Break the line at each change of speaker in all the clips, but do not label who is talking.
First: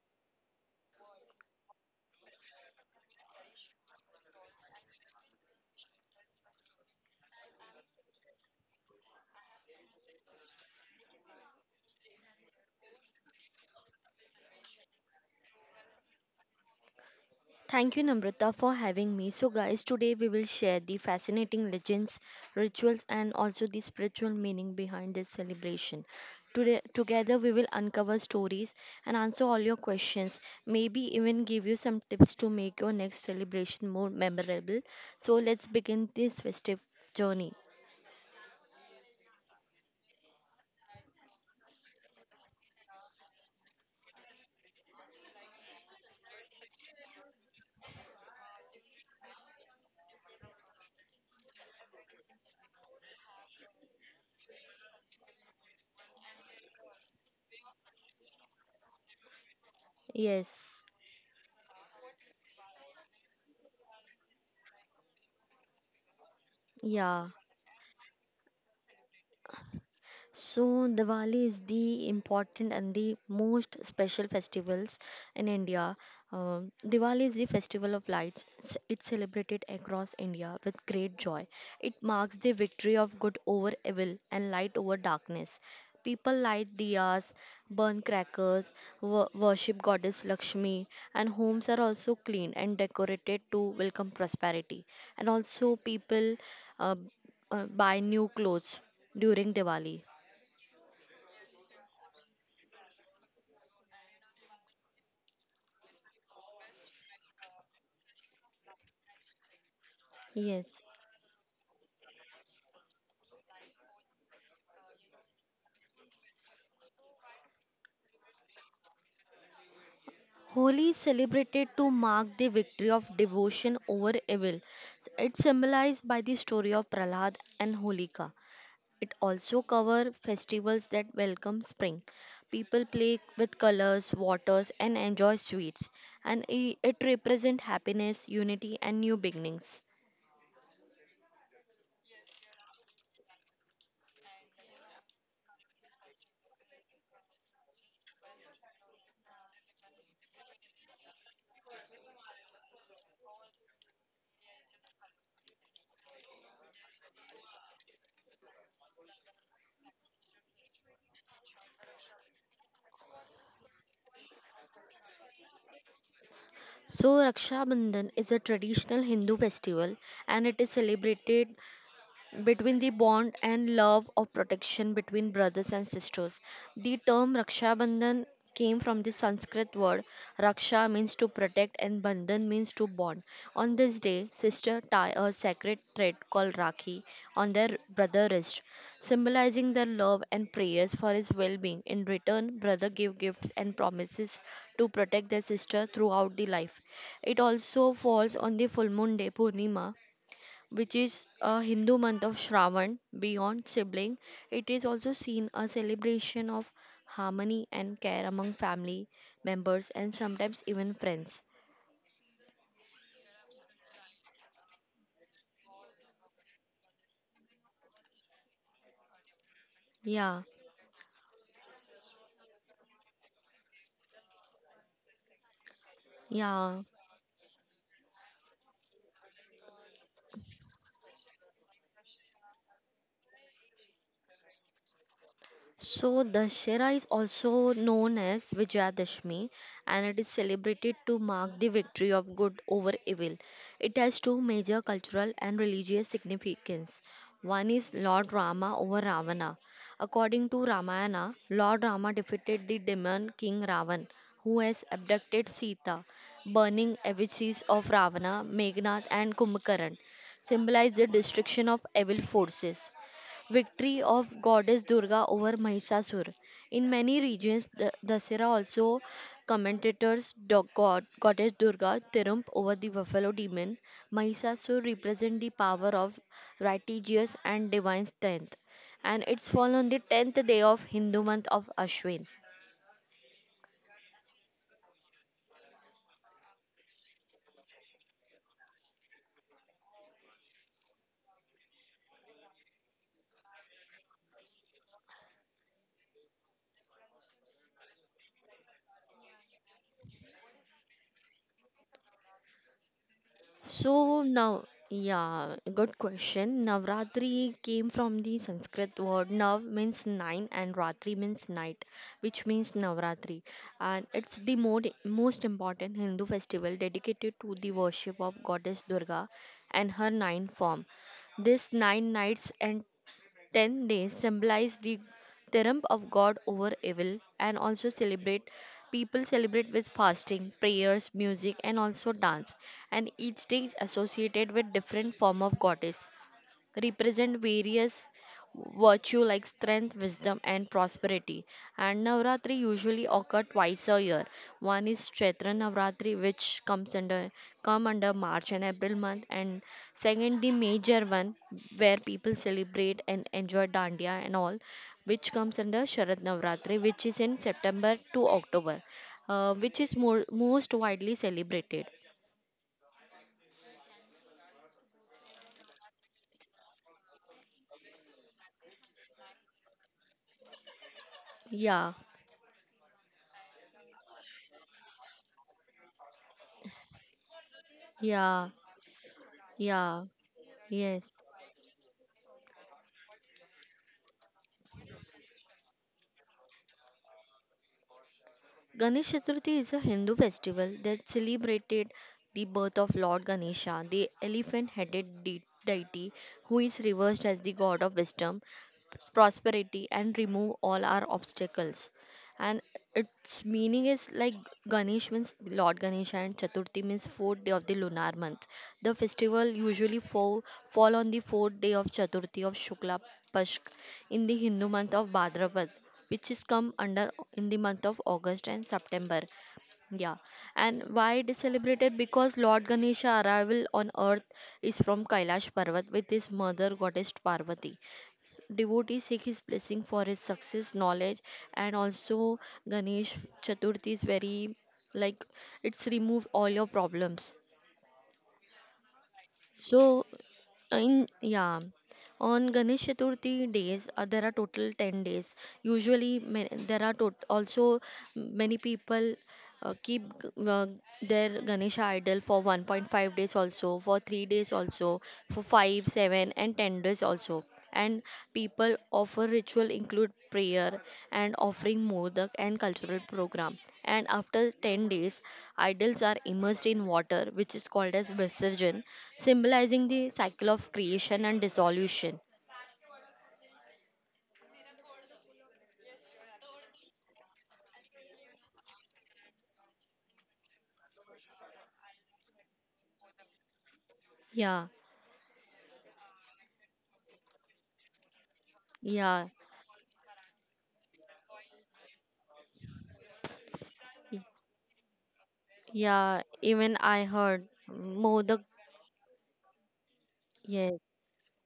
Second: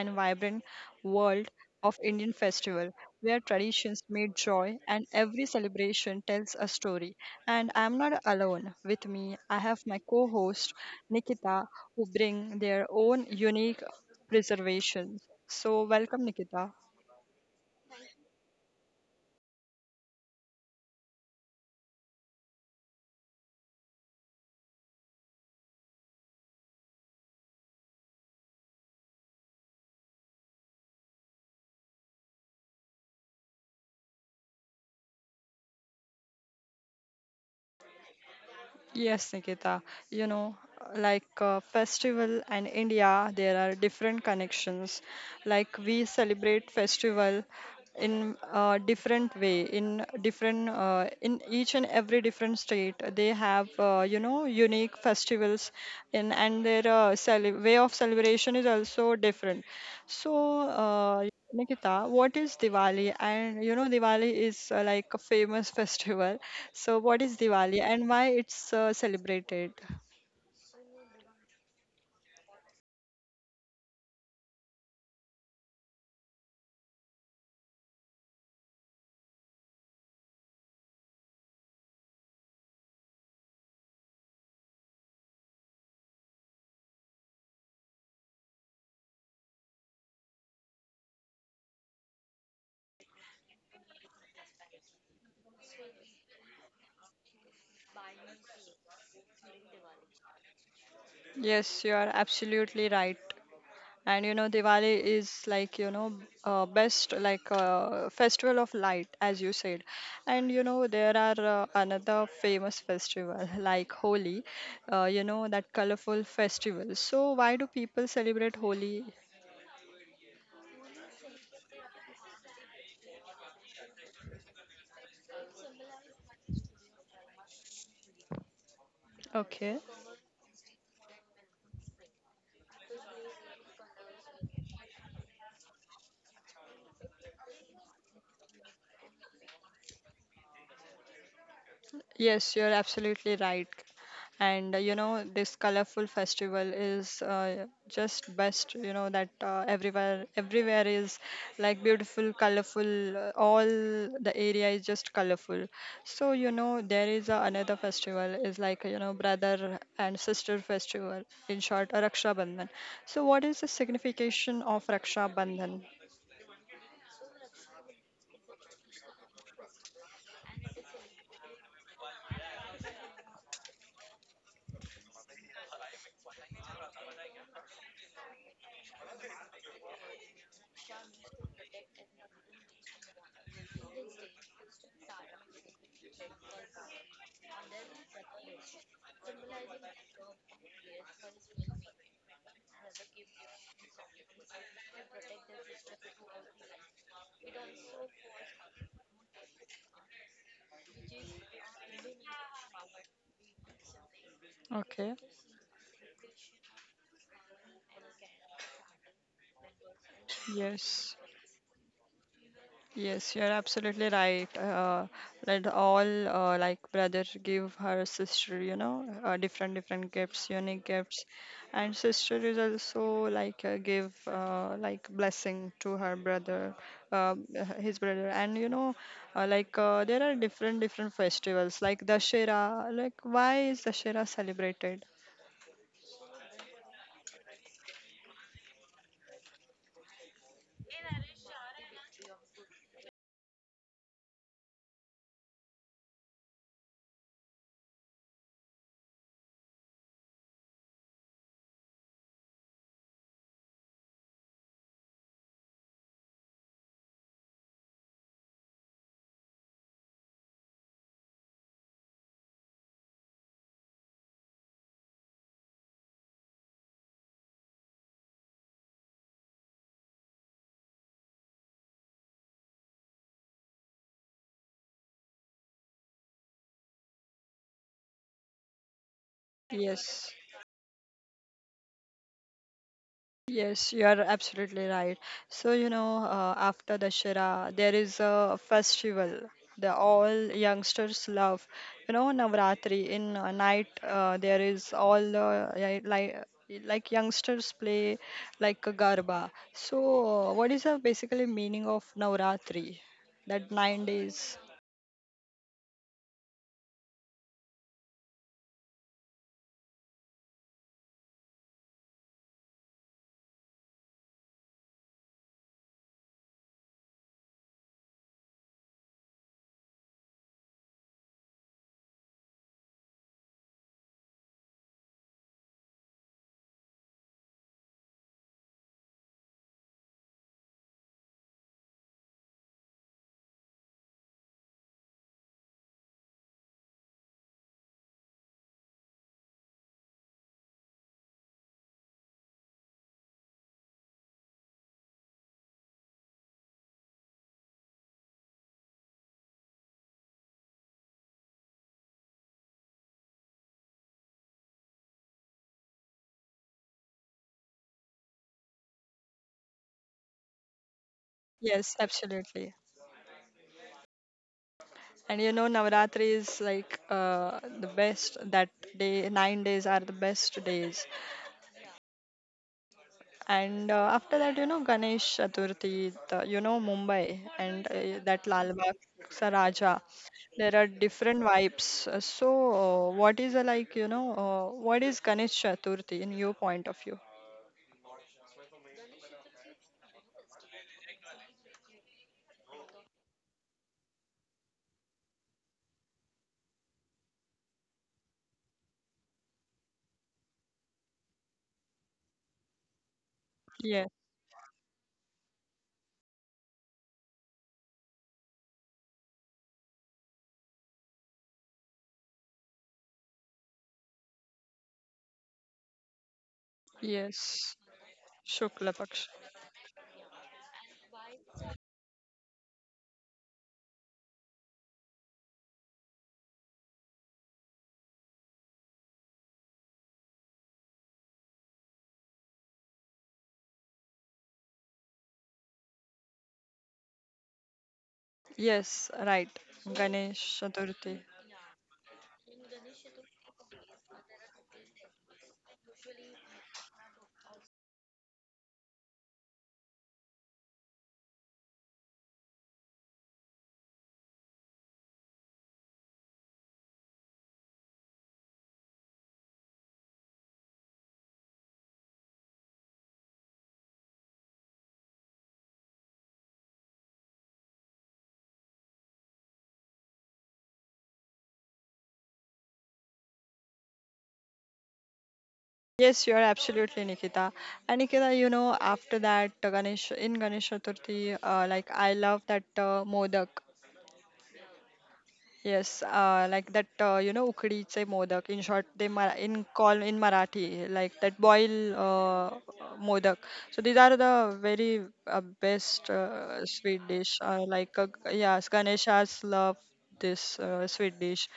and vibrant world of Indian festival, where traditions meet joy and every celebration tells a story. And I am not alone. With me, I have my co-host, Nikita, who bring their own unique preservations. So welcome, Nikita.
Thank you, Namrata, for having me. So, guys, today we will share the fascinating legends, rituals, and also the spiritual meaning behind this celebration. Today, together, we will uncover stories and answer all your questions. Maybe even give you some tips to make your next celebration more memorable. So, let's begin this festive journey.
Yes, Nikita. You know, festival and India, there are different connections. Like we celebrate festival in a different way, in different, in each and every different state. They have, you know, unique festivals, and their way of celebration is also different. So,
Yes,
Nikita, what is Diwali? And you know, Diwali is like a famous festival. So, what is
yeah.
Diwali and why it's celebrated?
So Diwali is the important and the most special festivals in India. Diwali is the festival of lights. It's celebrated across India with great joy. It marks the victory of good over evil and light over darkness. People light diyas, burn crackers, worship goddess Lakshmi, and homes are also cleaned and decorated to welcome prosperity. And also people uh, buy new clothes during Diwali.
Yes, you are absolutely right. And you know, Diwali is like, you know, best festival of light, as you said. And you know,
Yes.
there are another famous festival like Holi, you know, that colorful festival. So, why do people celebrate Holi?
Holi is celebrated to mark the victory of devotion over evil. It's symbolized by the story of Prahlad and Holika. It also
Okay.
covers festivals that welcome spring. People play with colors, waters, and enjoy sweets. And it represents happiness, unity, and new beginnings.
Yes, you're absolutely right. And you know, this colorful festival is just best, you know, that uh, everywhere is like beautiful, colorful, all the area is just colorful. So, you know, there is another festival is like, you know, brother and sister festival, in short, Raksha Bandhan. So, what is the signification of Raksha Bandhan?
So, Raksha Bandhan is a traditional Hindu festival and it is celebrated between the bond and love of protection between brothers and sisters. The term Raksha Bandhan came from the Sanskrit word Raksha means to protect and Bandhan means to bond. On this day, sisters tie a sacred thread called Rakhi on their brother's wrist, symbolizing their love and prayers for his well-being. In return, brother give gifts and promises to protect their sister throughout the life. It also falls on the full moon day Purnima, which is a Hindu month of Shravan, beyond sibling. It is
Okay.
also seen a celebration of harmony and care among family members and sometimes even
Yes.
friends.
Yes, you're absolutely right. That all like brother give her sister, you know, different different
Yeah,
gifts, unique gifts, and sister is also give like blessing to her brother,
yeah.
uh, his brother, and you know, there are different different festivals like Dashera. Like why is Dashera celebrated?
So, Dashera is also known as Vijayadashmi and it is celebrated to mark the victory of good over evil. It has two major cultural and religious significance. One is Lord Rama over Ravana. According to Ramayana, Lord Rama defeated the demon king Ravan, who has abducted Sita, burning effigies of Ravana, Meghnath, and Kumbhakarna, symbolize the destruction of evil forces victory of goddess Durga over Mahisasur. In many regions, the Dasera also commentators dog god, goddess Durga triumph over the buffalo demon. Mahisasur represents the power of righteousness and divine strength, and it's fall on the
Yes.
10th day of Hindu month of Ashwin.
Yes, you are absolutely right. So, you know, after Dashera, there is a festival the all youngsters love. You know, Navratri in night, there is all yeah, like youngsters play like a garba. So, what is the basically meaning of Navratri? That nine
So
days.
now, yeah, good question. Navratri came from the Sanskrit word nav means nine and ratri means night, which means Navratri. And it's the most important Hindu festival dedicated to the worship of goddess Durga and her nine form. This 9 nights and 10 days symbolize the triumph of God over evil and also celebrate people celebrate with fasting, prayers, music and also dance and each day is associated with different form of goddess represent various virtue like strength, wisdom, and prosperity. And Navratri usually occur twice a year. One is Chaitra Navratri, which comes under March and April month, and second the major one where people celebrate and enjoy Dandiya and all, which comes under Sharad Navratri, which is in September to October, which is most widely
Yes,
celebrated.
absolutely. And you know, Navratri is the best that day, 9 days are the best days.
Yeah,
And after that, you know, Ganesh Chaturthi, the, you know, Mumbai and that
yeah,
Lal Bagh Sa Raja.
yeah.
There are
Yes.
different vibes. So, what is like, you know, what is Ganesh Chaturthi in your point of view?
Ganesh Chaturthi is a Hindu festival that celebrated the birth of Lord Ganesha, the elephant headed deity who is reversed as the god of wisdom, prosperity, and remove all our obstacles and its meaning
Yes,
is like Ganesh means Lord Ganesha and Chaturthi means fourth day of the lunar month. The festival usually fall on the fourth day of Chaturthi of Shukla Pashk in the Hindu month of Bhadrapad, which is come under
yes.
in the month of August and
Shukla Paksha.
September. Yeah, and why it is celebrated? Because Lord Ganesha arrival on earth is from Kailash Parvat with his mother goddess Parvati. Devotee seek his blessing for his success, knowledge, and also Ganesh Chaturthi is very like it's remove all your problems.
Yes, right. Ganesh
So
Chaturthi.
in yeah, on Ganesh Chaturthi days, there are total 10 days. There are also many people uh, keep g- uh, their ganesha idol for 1.5 days also for 3 days also for 5 7 and 10 days also and people offer ritual include prayer and offering modak and cultural program and after 10 days idols are immersed in water which is called as visarjan symbolizing the cycle of creation and dissolution.
Yes, you are absolutely Nikita. And Nikita, you know, after that, Ganesh in Ganesh Chaturthi, like I love that modak.
Yeah,
Yes, like that, you know, ukhdीचे modak. In short, they mar
yeah,
in call in Marathi, like that boil modak. So these are the
y-
very best
yeah, even
sweet
I
dish.
heard modak.
Yes, Ganesha's love this
Yes,
sweet dish,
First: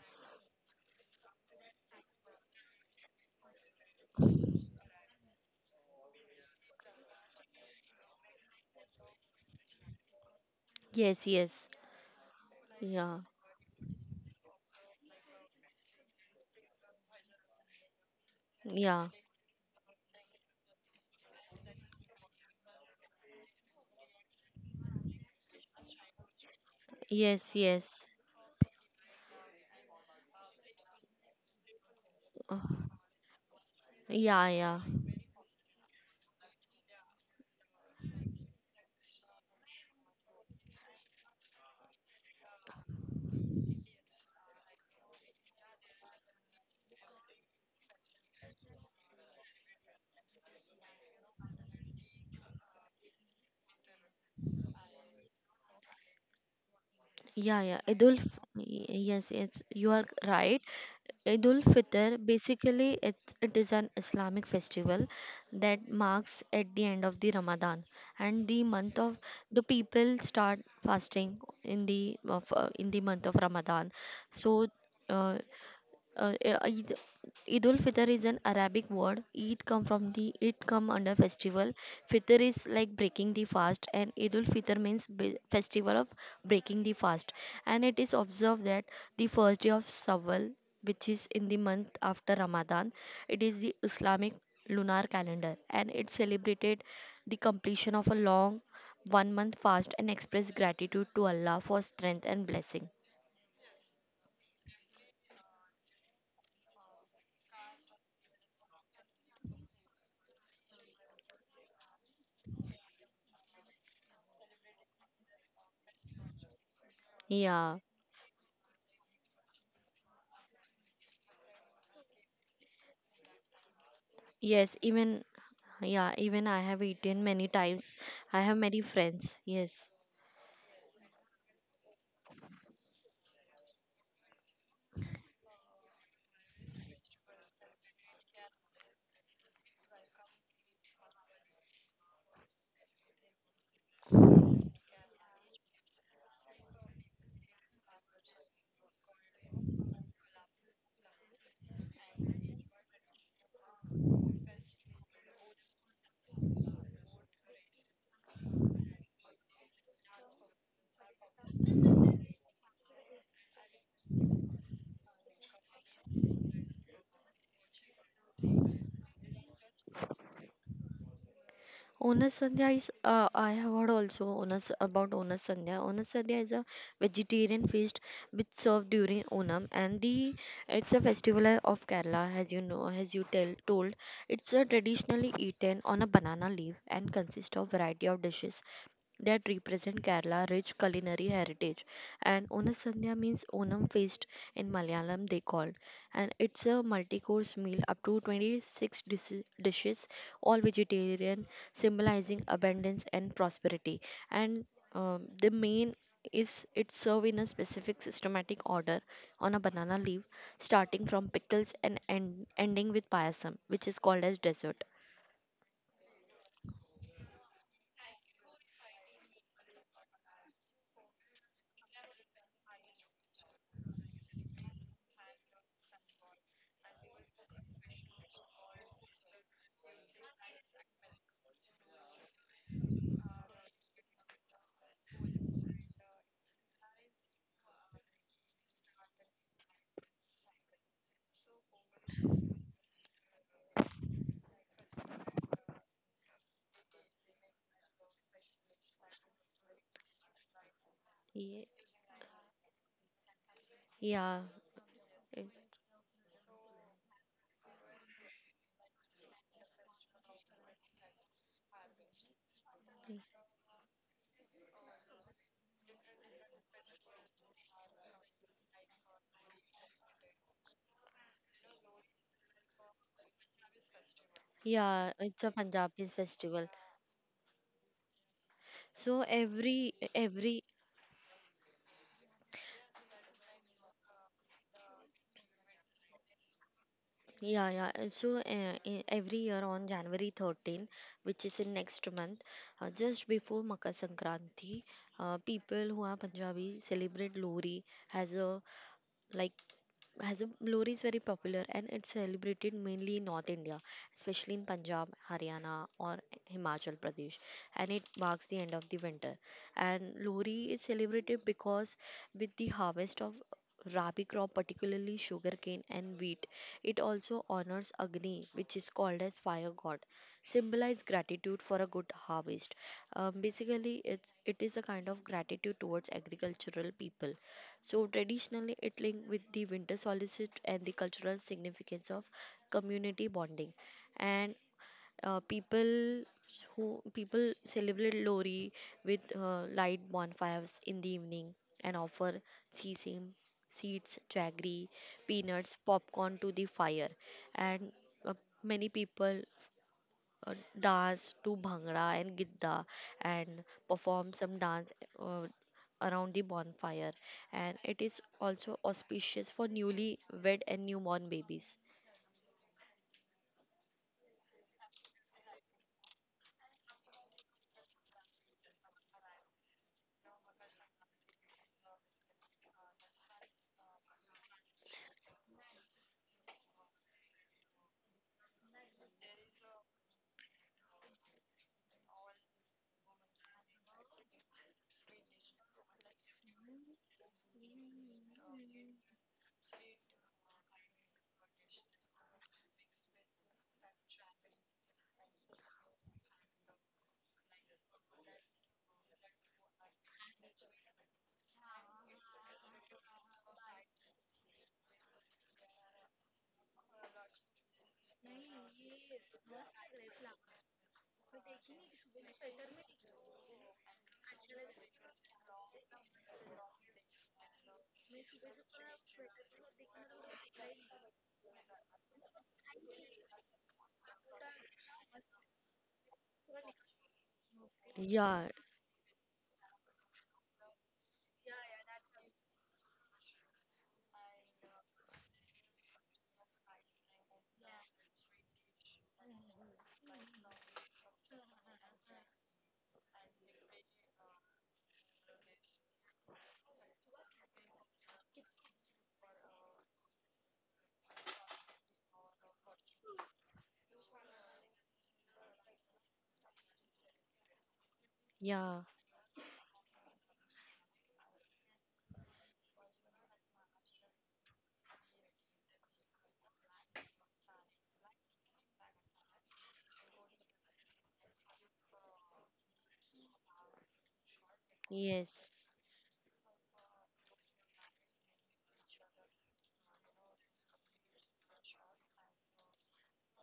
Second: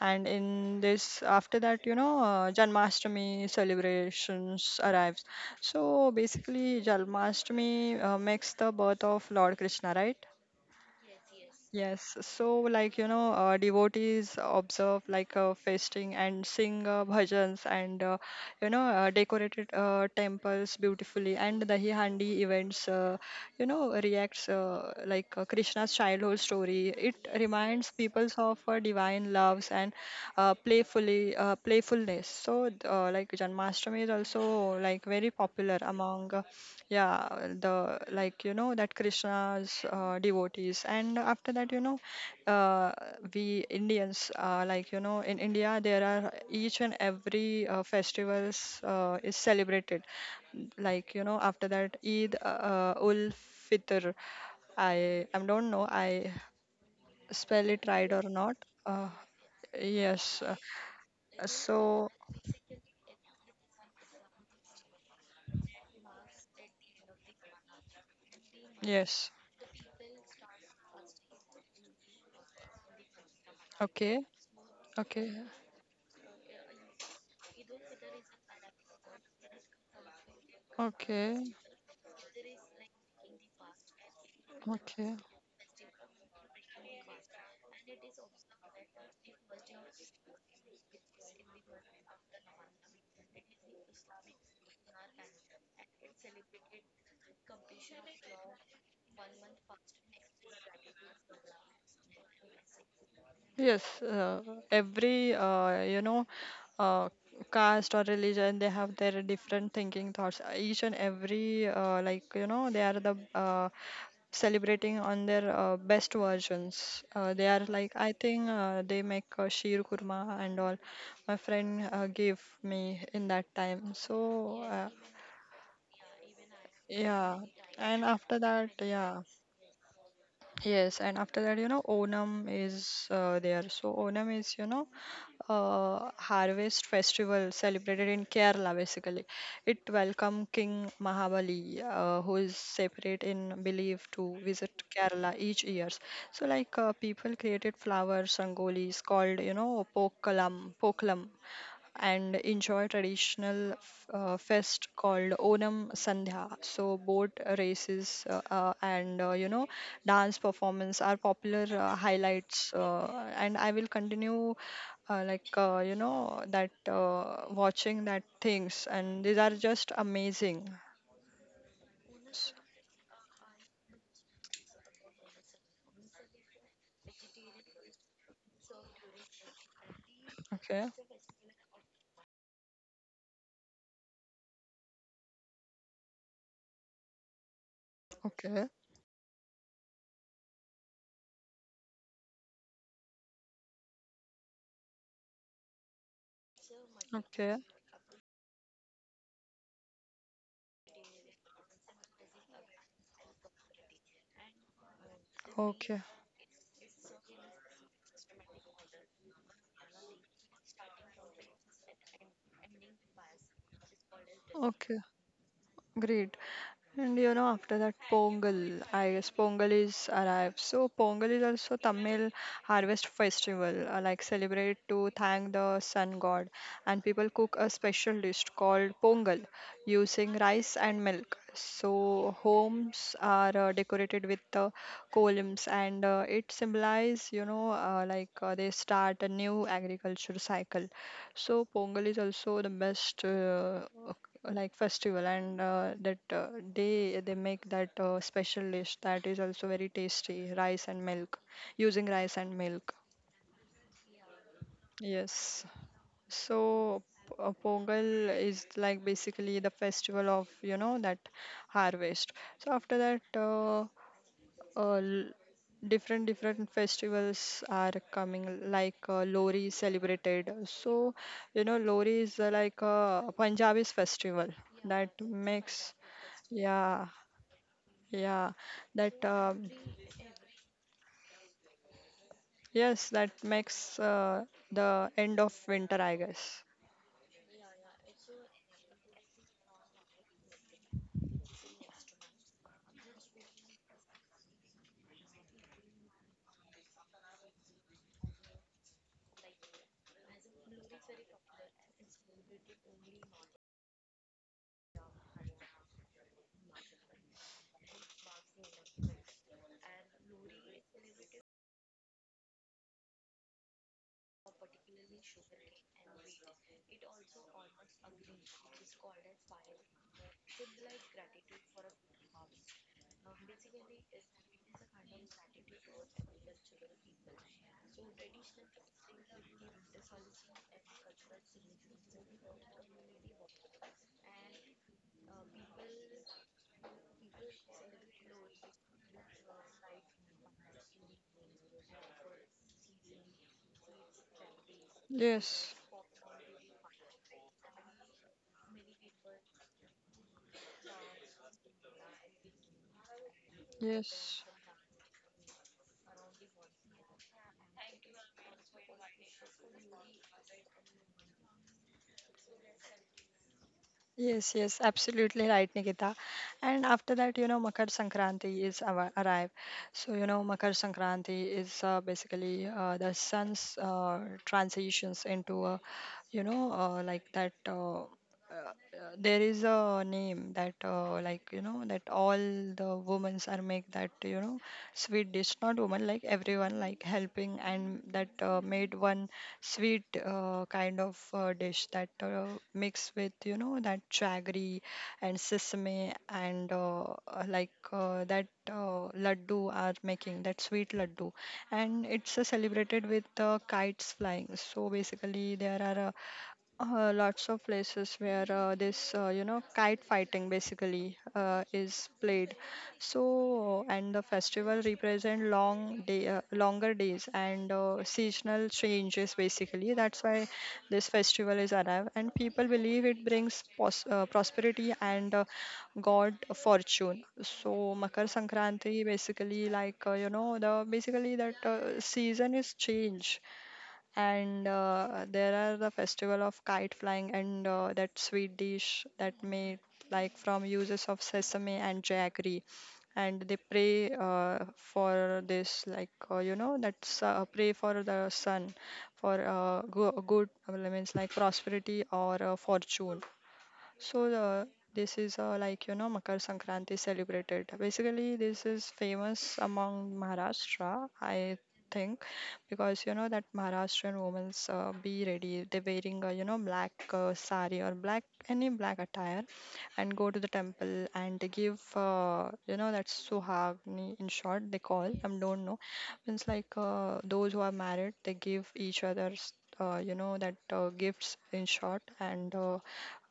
and in this after that, you know, Janmashtami celebrations arrives. So basically, Janmashtami makes the birth of Lord Krishna, right?
yes, yes.
Yes, so like you
Yeah,
know, devotees observe fasting and sing bhajans and you know
yeah,
decorated temples beautifully and the handi events you know reacts Krishna's childhood story. It
yes,
reminds
yes.
people of divine loves and playfully playfulness.
Uh,
So like Janmashtami is
yeah,
also
yeah,
like very popular among. Yeah, the like you know that Krishna's devotees, and after that you know, uh, we Indians like you know in India there are each and every festivals is celebrated, like you know after that Eid Ul Fitr, I don't know I spell
yeah,
it
yeah.
right or
Idul,
not. Uh,
yes, yes, you are
yes, uh,
right. Idul
so
Fitr, basically, it is an Islamic festival that marks at the end of the Ramadan and the month
yes,
of the people start fasting in the month of Ramadan.
okay,
So,
okay,
uh, uh, uh, Eid Eid ul Fitr is an Arabic word. Eid come from the it come under
okay,
festival. Fitr is like breaking the fast, and Eid ul Fitr
okay.
means festival of breaking the fast. And it is observed that the first day of Shawwal, which is in the month after Ramadan, it is the Islamic lunar calendar, and it celebrated the completion of a long 1 month fast and expressed gratitude to Allah for strength and blessing.
Yes, every you know uh, caste or religion they have their different thinking thoughts. Each and every like you know they are the celebrating on their best versions. They are like
Yeah.
I think they make sheer kurma and all. My friend gave me in that time. So
Yes, even I have eaten
yeah,
many
and
times.
after
I
that
have many
yeah.
friends. Yes.
Yes, and after that, you know, Onam is there. So Onam is, you know, harvest festival celebrated in Kerala basically. It welcomes King Mahabali, who is separate in belief to visit Kerala each year. So people created flower rangolis called, you know, pokalam and enjoy traditional fest called Onam Sandhya. So boat races and you know dance performance are popular highlights. And I will continue you know that watching that things and these are just amazing.
Onas
S-
Sandhya is, I have heard also Onas about Onas Sandhya. Onas Sandhya is a vegetarian feast which served during Onam and the
Okay,
it's a festival of Kerala as you know as you tell told. It's traditionally eaten on a banana leaf and consists of variety of
okay,
dishes that represent Kerala rich culinary heritage. And Onasandhya means Onam feast in Malayalam they call. And it's a
okay,
multi-course meal up to 26 dishes, all vegetarian symbolizing abundance and prosperity. And the main
okay,
is it's served in a specific systematic order on a banana leaf, starting from pickles and ending with payasam, which is called as dessert.
okay. Great. And you know, after that, Pongal. I guess Pongal is arrived. So Pongal is also Tamil harvest festival, like celebrate to thank the sun god. And people cook a special dish called Pongal using rice and milk. So homes are decorated with columns, and it symbolizes, you know, they start a new agriculture cycle. So Pongal is also the best festival and that uh, they make that special dish that is also very tasty rice and milk
Ye-
using rice and milk,
Yeah,
yes.
it-
So pongal is like basically the festival of you know that harvest. So after that, uh, different different festivals are coming like Lohri is celebrated. So you know Lohri is like a Punjabi's festival
yeah,
that
it's a
makes,
Punjabi festival.
yeah, yeah, that
So every
yes, that makes the end of winter, I guess.
Yeah, yeah. So in every year on January 13, which is in next month, just before Makar Sankranti, people who are Punjabi celebrate Lori as a like lori is very popular and it's celebrated mainly in North India, especially in Punjab, Haryana, or Himachal Pradesh, and it marks the end of the winter. And lori is celebrated because with the harvest of rabi crop, particularly sugarcane and wheat, it also honors Agni, which is called as fire god, symbolize gratitude for a good harvest. Basically, it is a kind of gratitude towards agricultural people, so, traditionally, it linked with the winter solstice and the cultural significance of community bonding. And uh, people people celebrate Lori with light bonfires in the evening and offer sesame seeds, jaggery,
Yes,
peanuts, popcorn to the fire. And uh, many people dance to bhangra and gidda and
yes.
perform some dance uh, around the bonfire and it is also auspicious for newly wed and newborn babies.
Yes, yes, absolutely right, Nikita. And after that, you know, Makar Sankranti is our arrive. So, you know, Makar Sankranti is basically the sun's transitions into a, you know, like that. There is a name that, like, you know, that all the women are make that, you know, sweet dish. Not women, like everyone, like helping and that made one sweet kind of dish that mix with you know that jaggery and sesame and that laddu are making that sweet laddu, and it's celebrated with kites flying. So basically there are lots of places where this, you know, kite fighting basically is played. So, and the festival represent longer days and seasonal changes basically. That's why this festival is arrived, and people believe it brings prosperity and God fortune. So Makar
Yeah,
Sankranti basically you know the basically that season is change and there are the festival of kite flying and that sweet dish that made like from uses of sesame and jaggery, and they pray for this you know that's pray for the sun for good means like prosperity or fortune. So this is you know Makar Sankranti celebrated. Basically, this
yeah,
is famous among Maharashtra, I think, because you know that Maharashtrian women's be ready. They wearing you know black sari or black any black attire, and go to the temple and they give you know that's suhagni in short they call. I
yes,
don't know. Means those who are married they give each other's you know that gifts in short and. Uh,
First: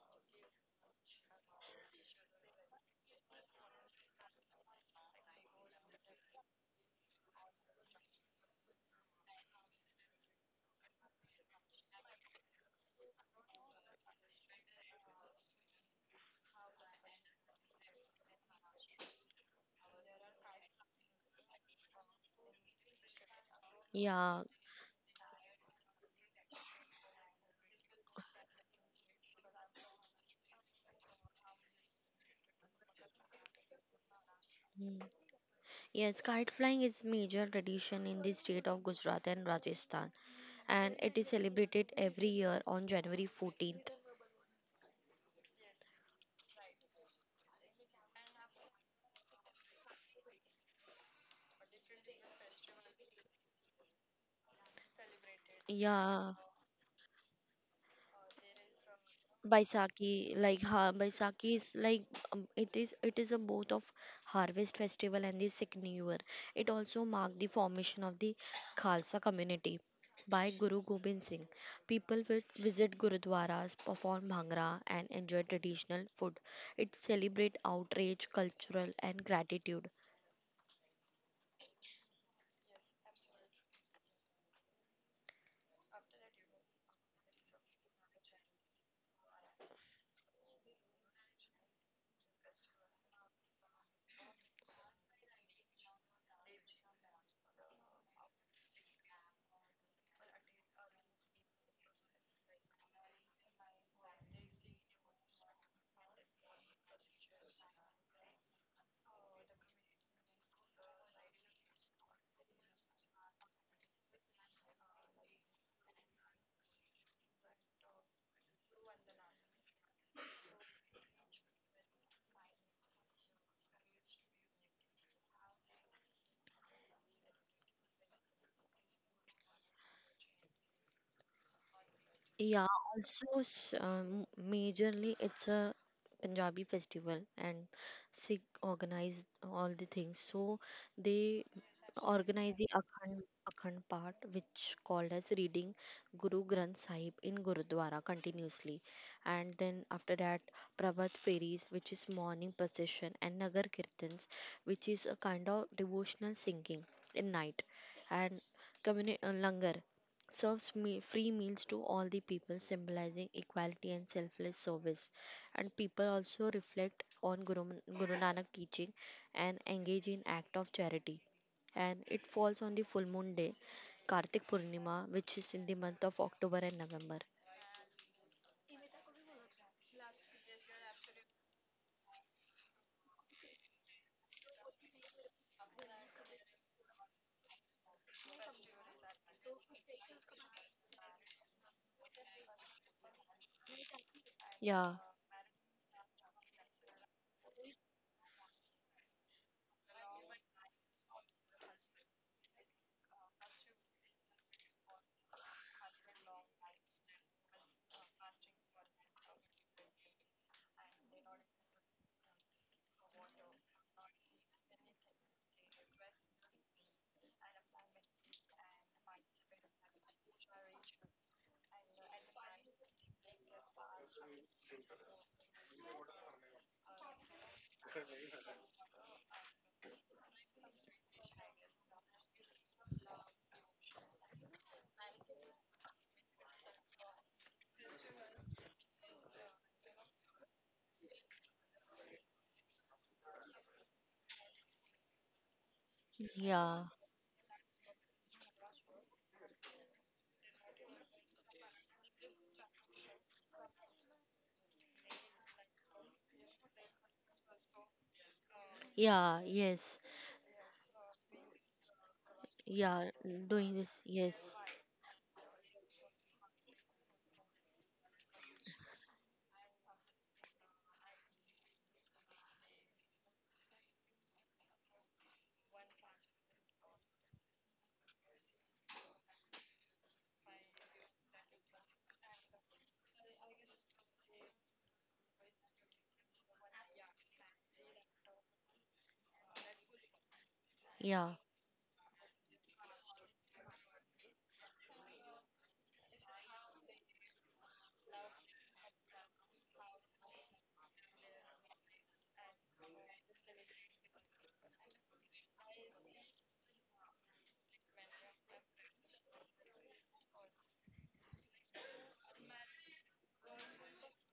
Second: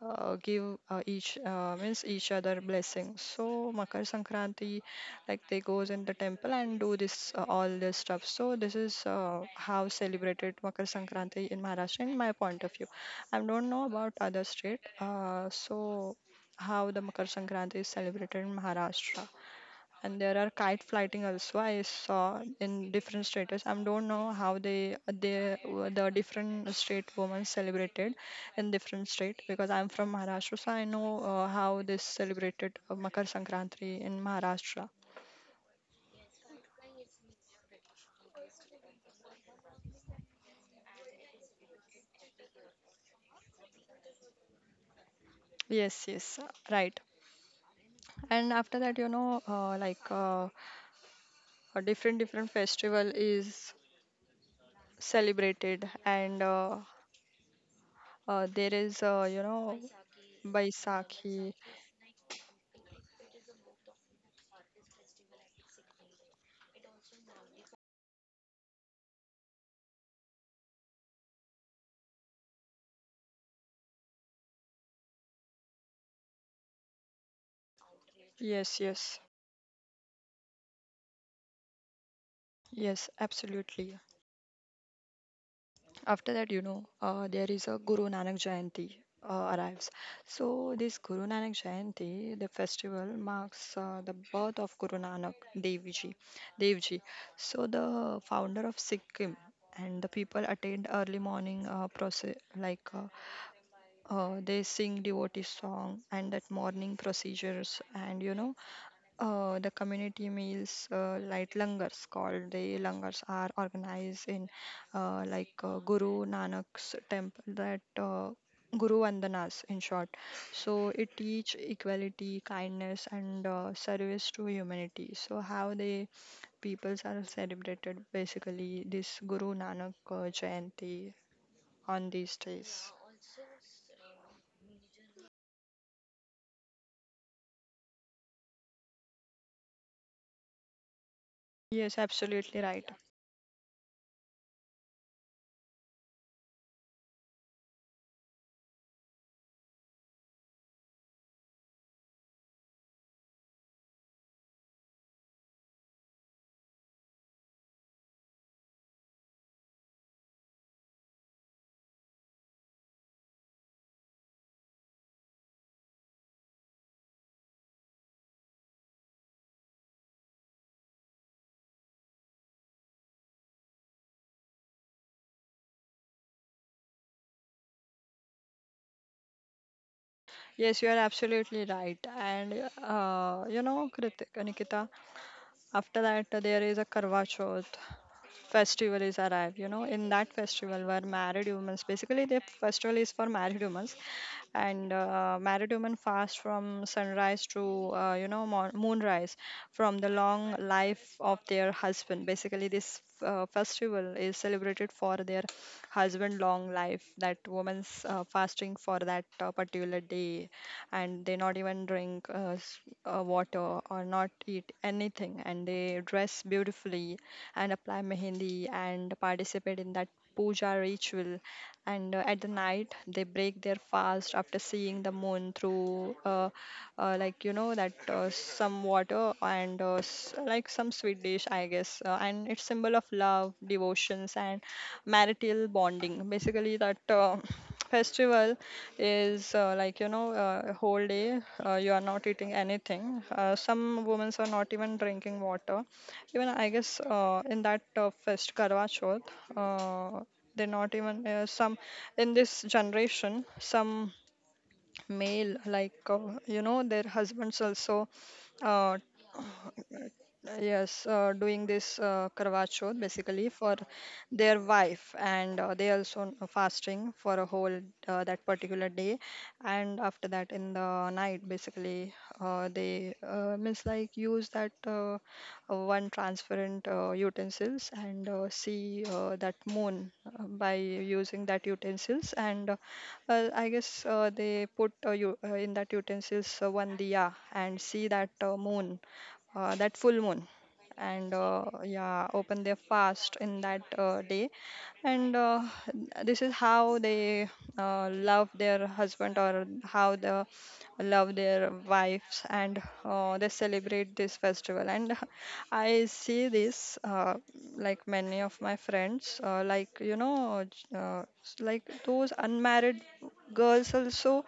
uh, Give each means each other blessings. So Makar Sankranti, like they goes in the temple and do this all this stuff. So this is how celebrated Makar Sankranti in Maharashtra, in my point of view. I don't know about other state. So how the Makar Sankranti is celebrated in Maharashtra, and there are kite flighting also I saw in different status. I don't know
yeah,
how they the different state women celebrated in different state, because I'm from Maharashtra, so I know how this celebrated Makar Sankranti in Maharashtra.
mm. Yes, kite flying is major tradition in the state of Gujarat and Rajasthan and it is celebrated every year on January 14th.
Yes, yes, right. And after that you know a different different festival is celebrated,
Yeah.
and there is you know
Baisakhi, Baisakhi
Baisakhi.
is like it is a both of harvest festival and the Sikh New Year. It also marked the formation of the Khalsa community by Guru Gobind Singh. People will visit gurudwaras, perform bhangra, and enjoy traditional food. It celebrate outrage,
Yes,
cultural,
yes,
and gratitude.
yes, absolutely. After that, you know, there is a Guru Nanak Jayanti arrives. So this Guru Nanak Jayanti, the festival marks the birth of Guru Nanak Dev Ji. Dev Ji. So the founder of Sikkim, and the people attend early morning process like they sing devotee song and that morning procedures, and you know the community meals, like langars called the langars, are organized in Guru Nanak's temple, that Guru Vandanas in short. So it teach equality, kindness, and service to humanity. So how the peoples are celebrated basically this Guru Nanak Jayanti on these
Yeah,
days.
also majorly it's a Punjabi festival and Sikh organize all the things. So they
Yes,
organize
absolutely
the
right.
Akhand, part, which called as reading Guru Granth Sahib in Gurudwara continuously. And then after that, Prabhat Fairies, which is morning procession, and Nagar Kirtans, which is a kind of devotional singing in night. And Langar serves free meals to all the people, symbolizing equality and selfless service. And people also reflect on Guru Nanak teaching and engage in act of charity and it falls on the full moon day, Kartik Purnima, which is in the month of October and November.
Yes, you are absolutely right. And you know, Kritika, Nikita, after that, there is a Karwa Chauth festival is arrived. You know, in that festival where married humans, basically the festival is for married humans, and
Yeah,
uh, married women fast from sunrise to you know moonrise from the long life of their husband. Basically, this festival is celebrated for their husband long life. That woman's fasting for that particular day, and they not even drink. Water or not eat anything, and they dress beautifully and apply mehendi and participate in that puja ritual, and at the night they break their fast after seeing the moon through like you know that some water and like some sweet dish, I guess, and it's symbol of love devotions and marital bonding, basically that festival is, a whole day you are not eating anything, some women are not even drinking water, even I
yeah,
guess, in that fest karwa chauth, uh, they're not even, some, in this generation some male, you know their husbands also, uh,
yeah, yes,
yes, doing this Karwa Chauth
yeah,
basically for
doing this,
their
yes,
wife, and they also fasting for a whole, that particular day, and after that in the night basically they, means like use that, one transparent utensils and see that moon by using that utensils, and I guess they put, you in that utensils one diya and see that moon, that full moon, and
yeah,
uh, yeah open their fast in that day, and this is how they love their husband or how they love their wives, and they celebrate this festival. And I see this, like many of my friends, like those unmarried girls also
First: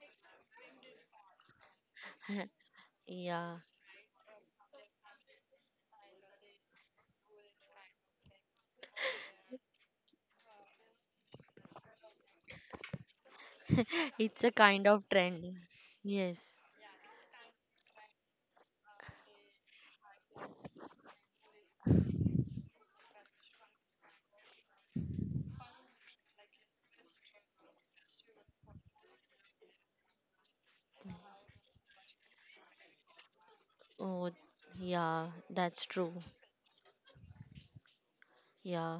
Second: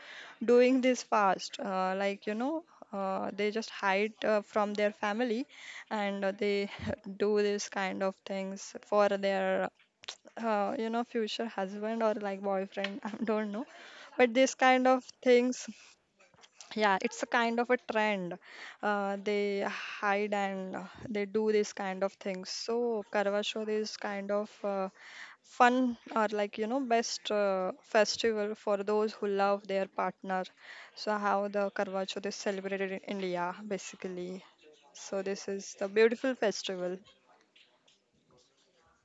doing this fast, they
yeah.
just hide from their family, and they do this kind of things for their you know future husband or like boyfriend. I don't know, but
It's a
this kind
kind
of
of trend.
things,
Yes.
yeah, it's a kind of a trend. They hide and they do this kind of things. So karwa chauth is kind of fun, or like you know best festival for those who love their partner. So how the karwa chauth is celebrated in India basically.
Oh,
So
yeah,
this is the
that's true.
beautiful festival.
Yeah,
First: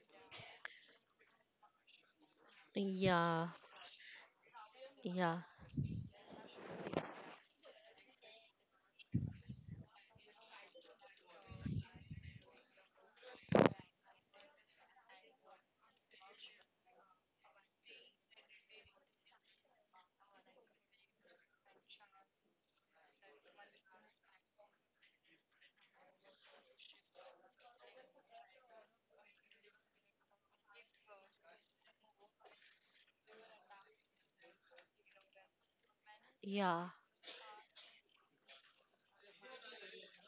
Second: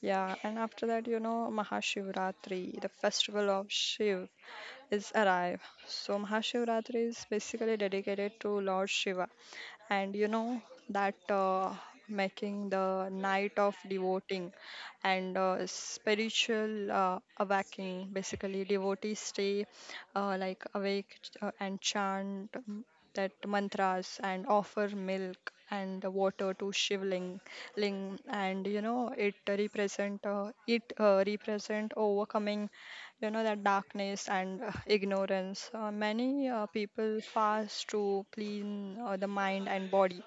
Yeah, and after that you know mahashivratri, the
yeah,
festival of shiv is
yeah,
arrive. So Mahashivratri is basically dedicated to Lord Shiva, and you know that making the night of devoting and spiritual awakening. Basically, devotees stay like awake and chant that mantras and offer milk and water to shivling ling, and you know it represent, it represent overcoming you know that darkness and ignorance. Many
yeah,
people fast to clean the mind and body,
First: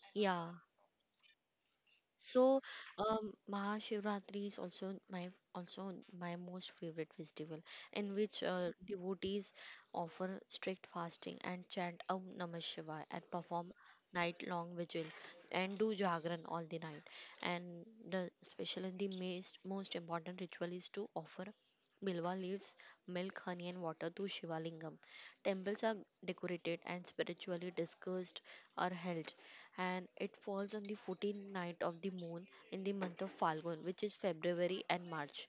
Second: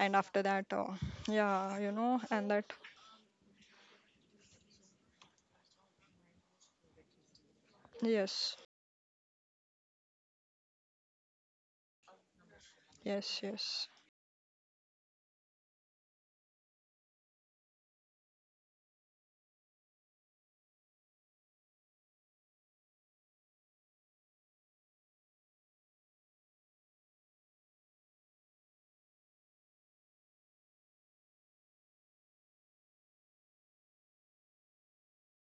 and after
yeah.
that yeah you know and
So,
that,
Mahashivratri is also my most favorite festival, in which
yes,
devotees offer strict fasting and chant Om Namah Shivaya and
yes,
perform
yes.
night-long vigil and do jagran all the night. And the especially the most important ritual is to offer bilwa leaves, milk, honey, and water to Shivalingam. Temples are decorated and spiritually discussed are held and it falls on the 14th night of the moon in the month of Falgun, which is February and March.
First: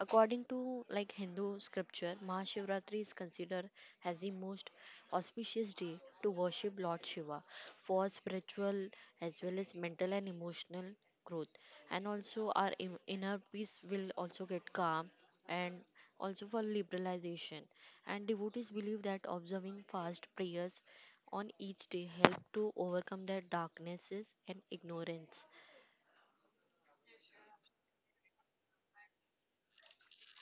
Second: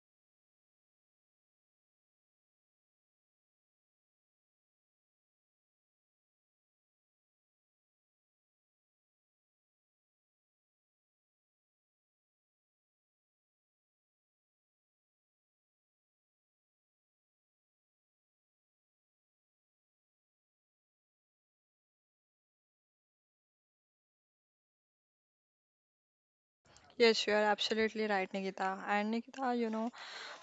According to like Hindu scripture, Mahashivratri is considered as the most auspicious day to worship Lord Shiva for spiritual as well as mental and emotional growth. And also our inner peace will also get calm and also for liberalization. And devotees believe that observing fast prayers on each day help to overcome their darknesses and ignorance.
Yes, you are absolutely right, Nikita. And Nikita, you know,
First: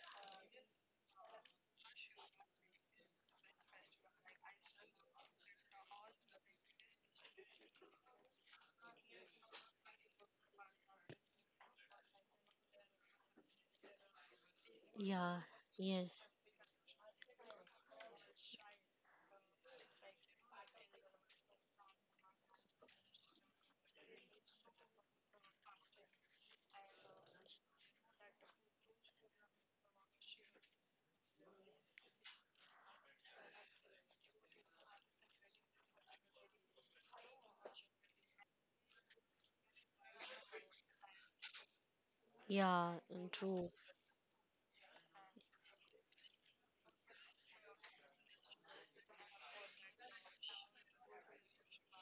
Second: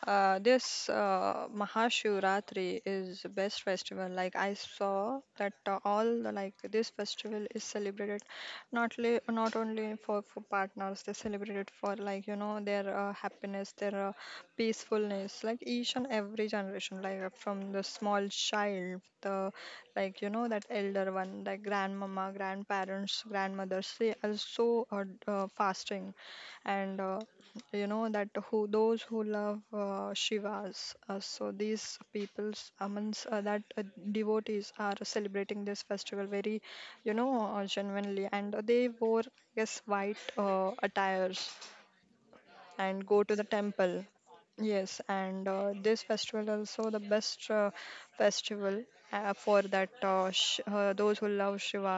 this Mahashivratri is the best festival. Like I saw that all the, like this festival is celebrated not only for partners, they celebrate it for like you know their happiness, their
Yeah,
peacefulness. Like each and
yes.
every generation, from the small child, the, like you know that elder one, like grandmama, grandparents, grandmothers, they also are so, fasting and you know that who those who love Shivas, so these peoples amongst that devotees are celebrating this festival very, you know, genuinely, and they wore, yes, white attires
Yeah,
and go
mm,
to the
true.
temple. Yes, and this festival also the best festival for that sh those who love Shiva.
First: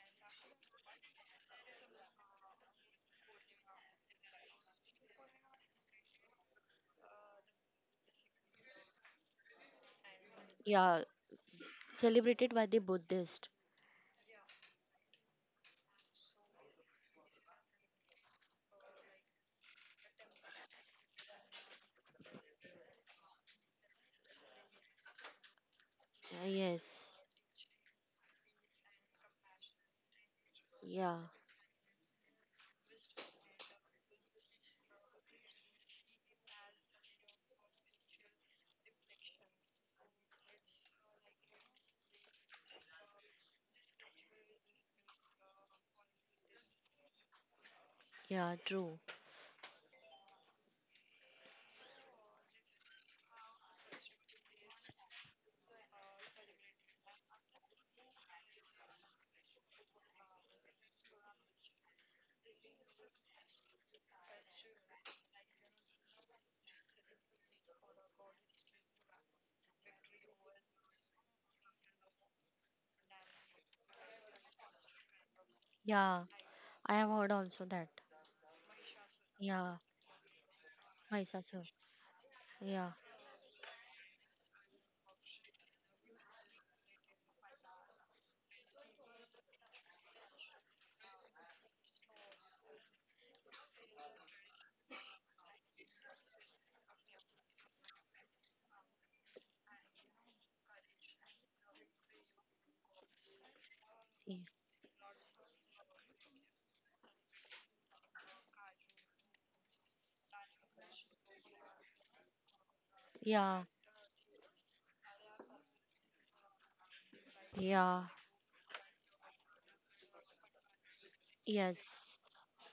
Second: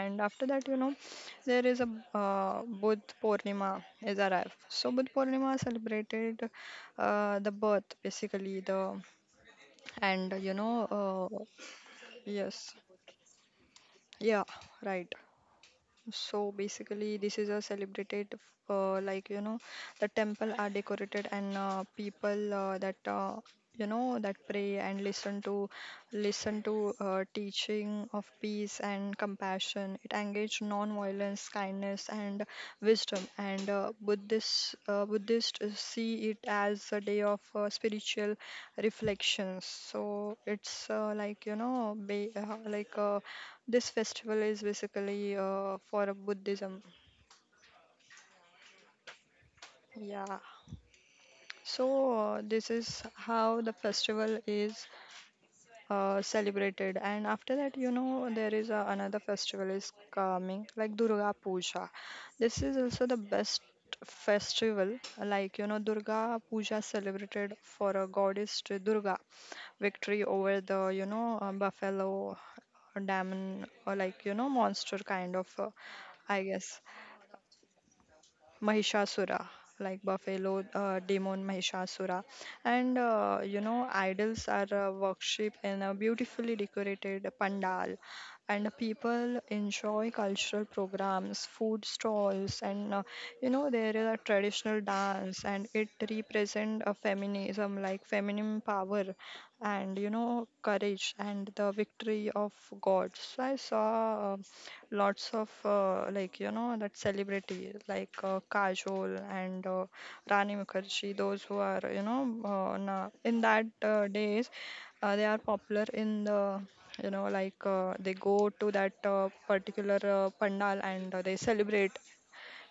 And after that, you know, there is a, Budh Purnima is arrived. So Budh Purnima celebrated the birth, basically the, and you know,
Yeah,
uh,
celebrated by
yes,
the Buddhist.
yeah, right. So basically, this is a celebrated, uh, like you know, the temple are decorated and people that you know that pray and listen
Yes.
to teaching of peace and compassion. It engages
Yeah.
non-violence, kindness, and wisdom. And Buddhists see it as a day of spiritual reflections. So it's, this festival is basically for a Buddhism.
Yeah. True.
Yeah. So this is how the festival is celebrated. And after that, you know, there is another festival is coming, like Durga Puja. This is also the best festival. Like, you know, Durga Puja celebrated for a goddess to Durga, victory over the, you know, buffalo, demon, or like, you know, monster kind of,
Yeah.
I guess.
I have heard also that.
Mahishasura,
Yeah.
like buffalo demon
Mahishasur.
Mahishasura.
Yeah.
And you know, idols are worshipped in a beautifully decorated pandal, and people enjoy cultural programs, food stalls, and you know, there is a traditional dance, and it represent a feminism, like feminine power, and you know, courage and the victory of gods. So I saw.
y-
Lots of like you know that celebrity like Kajol and Rani Mukherjee those who are you know in
Yeah.
that days, they are popular in the, you know,
Yeah.
they go to that particular pandal and they celebrate,
Yes.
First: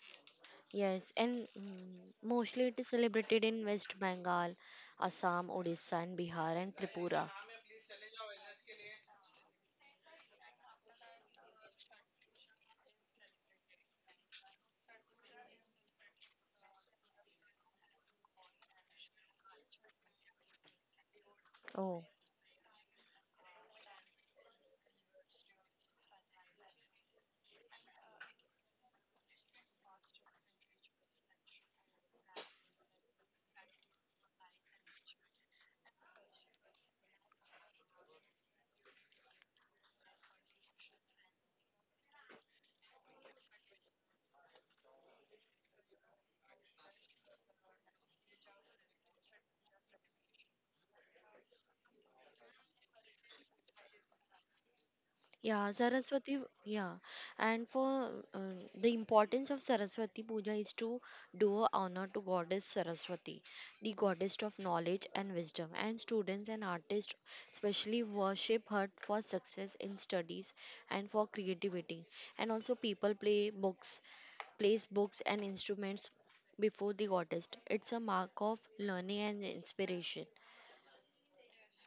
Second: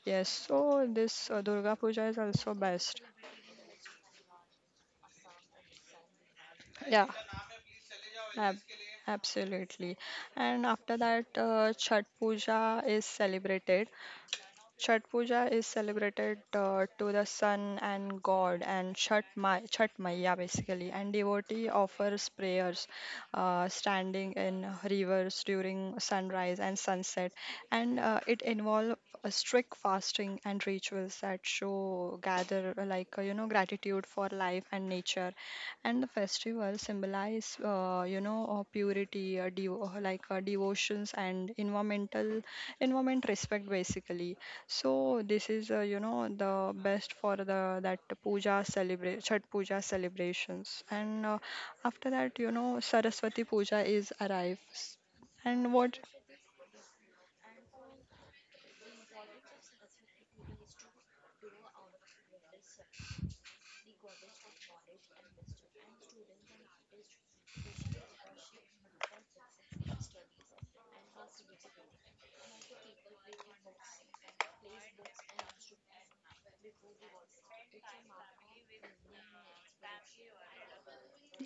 yes, so
Yes.
this
And
Durga Puja is also
mostly it is
best.
celebrated in West Bengal, Assam, Odisha, and Bihar and
Yeah,
Tripura.
ab- absolutely. And after that Chhat Puja is celebrated to the sun and God and Chhat Ma Chhat Maiya basically, and devotee
Oh.
offers prayers standing in rivers during sunrise and sunset, and it involves strict fasting and rituals that show gather, you know gratitude for life and nature, and the festival symbolize you know purity, devotions and environmental environment respect basically. So this is, you know, the best for the that puja celebrate Chhat puja celebrations, and after that you know Saraswati puja is arrives.
Yeah,
And what,
Saraswati, yeah. And for uh, the importance of Saraswati Puja is to do honor to Goddess Saraswati, the goddess of knowledge and wisdom. And students and artists especially worship her for success in studies and for creativity. And also people play books, place books and instruments before the goddess. It's a mark of learning and inspiration.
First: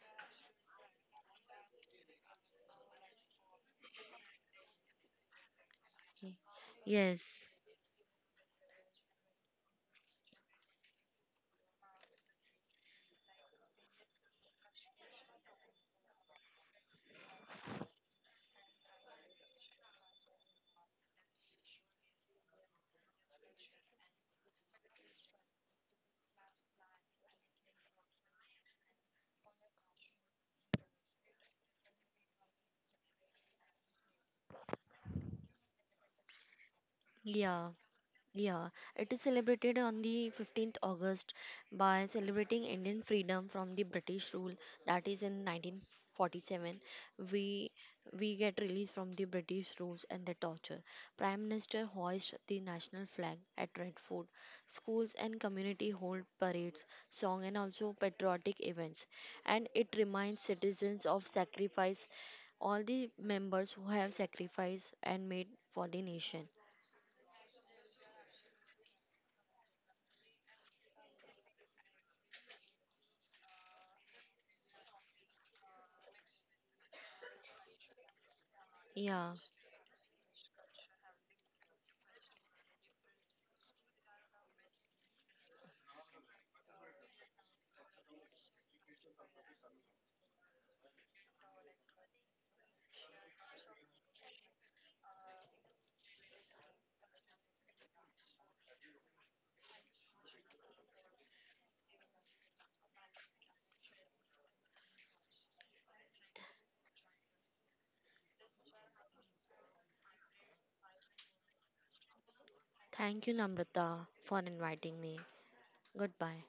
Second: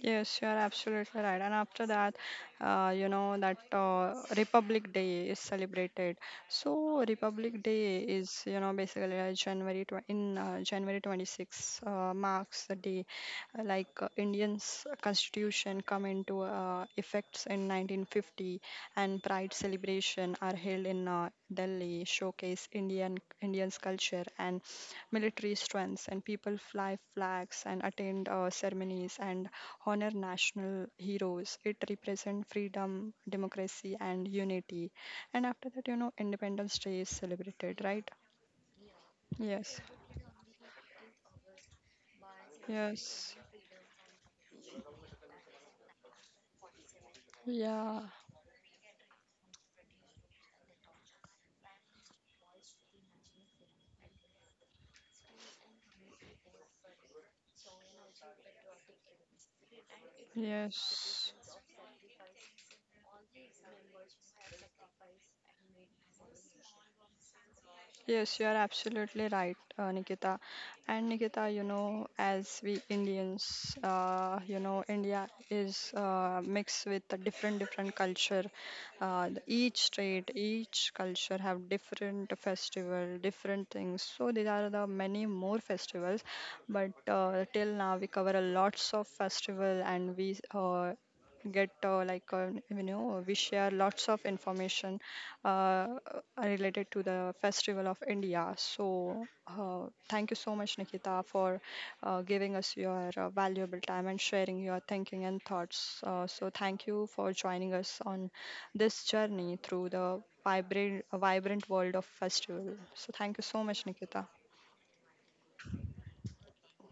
yes, you're absolutely right. And after that, you know, that Republic Day is celebrated. So Republic
Yes.
Day is, you know, basically January tw in January 26 marks the day Indians Constitution come into effects in 1950, and Pride celebration are held in Delhi, showcase Indian Indians culture and military strengths, and people fly flags and attend ceremonies and honor national heroes. It represents freedom, democracy, and unity. And after that, you know, Independence Day is celebrated,
Yeah.
right?
Yeah, it is
Yes,
celebrated on the 15th August by celebrating Indian
yes,
freedom from the British rule that is in 1947 we
yeah,
we get released from the British rules and the torture. Prime Minister hoists the national flag at Red Fort. Schools and community hold parades, song and also patriotic events and it reminds citizens
yes.
of sacrifice all the members who have sacrificed and made for the nation.
Yes, you are absolutely right, Nikita. And Nikita, you know, as we Indians, you know, India is mixed with a different different culture.
Yeah.
Each state, each culture have different festival, different things. So there are the many more festivals, but till now we cover a lots of festival, and we get like you know we share lots of information uh, related to the Festival of India. So, thank you so much, Nikita, for giving us your valuable time and sharing your thinking and thoughts. So, thank you for joining us on this journey through the vibrant, vibrant world of festival. So, thank you so
Thank you,
much, Nikita.
Namrata, for inviting me. Goodbye.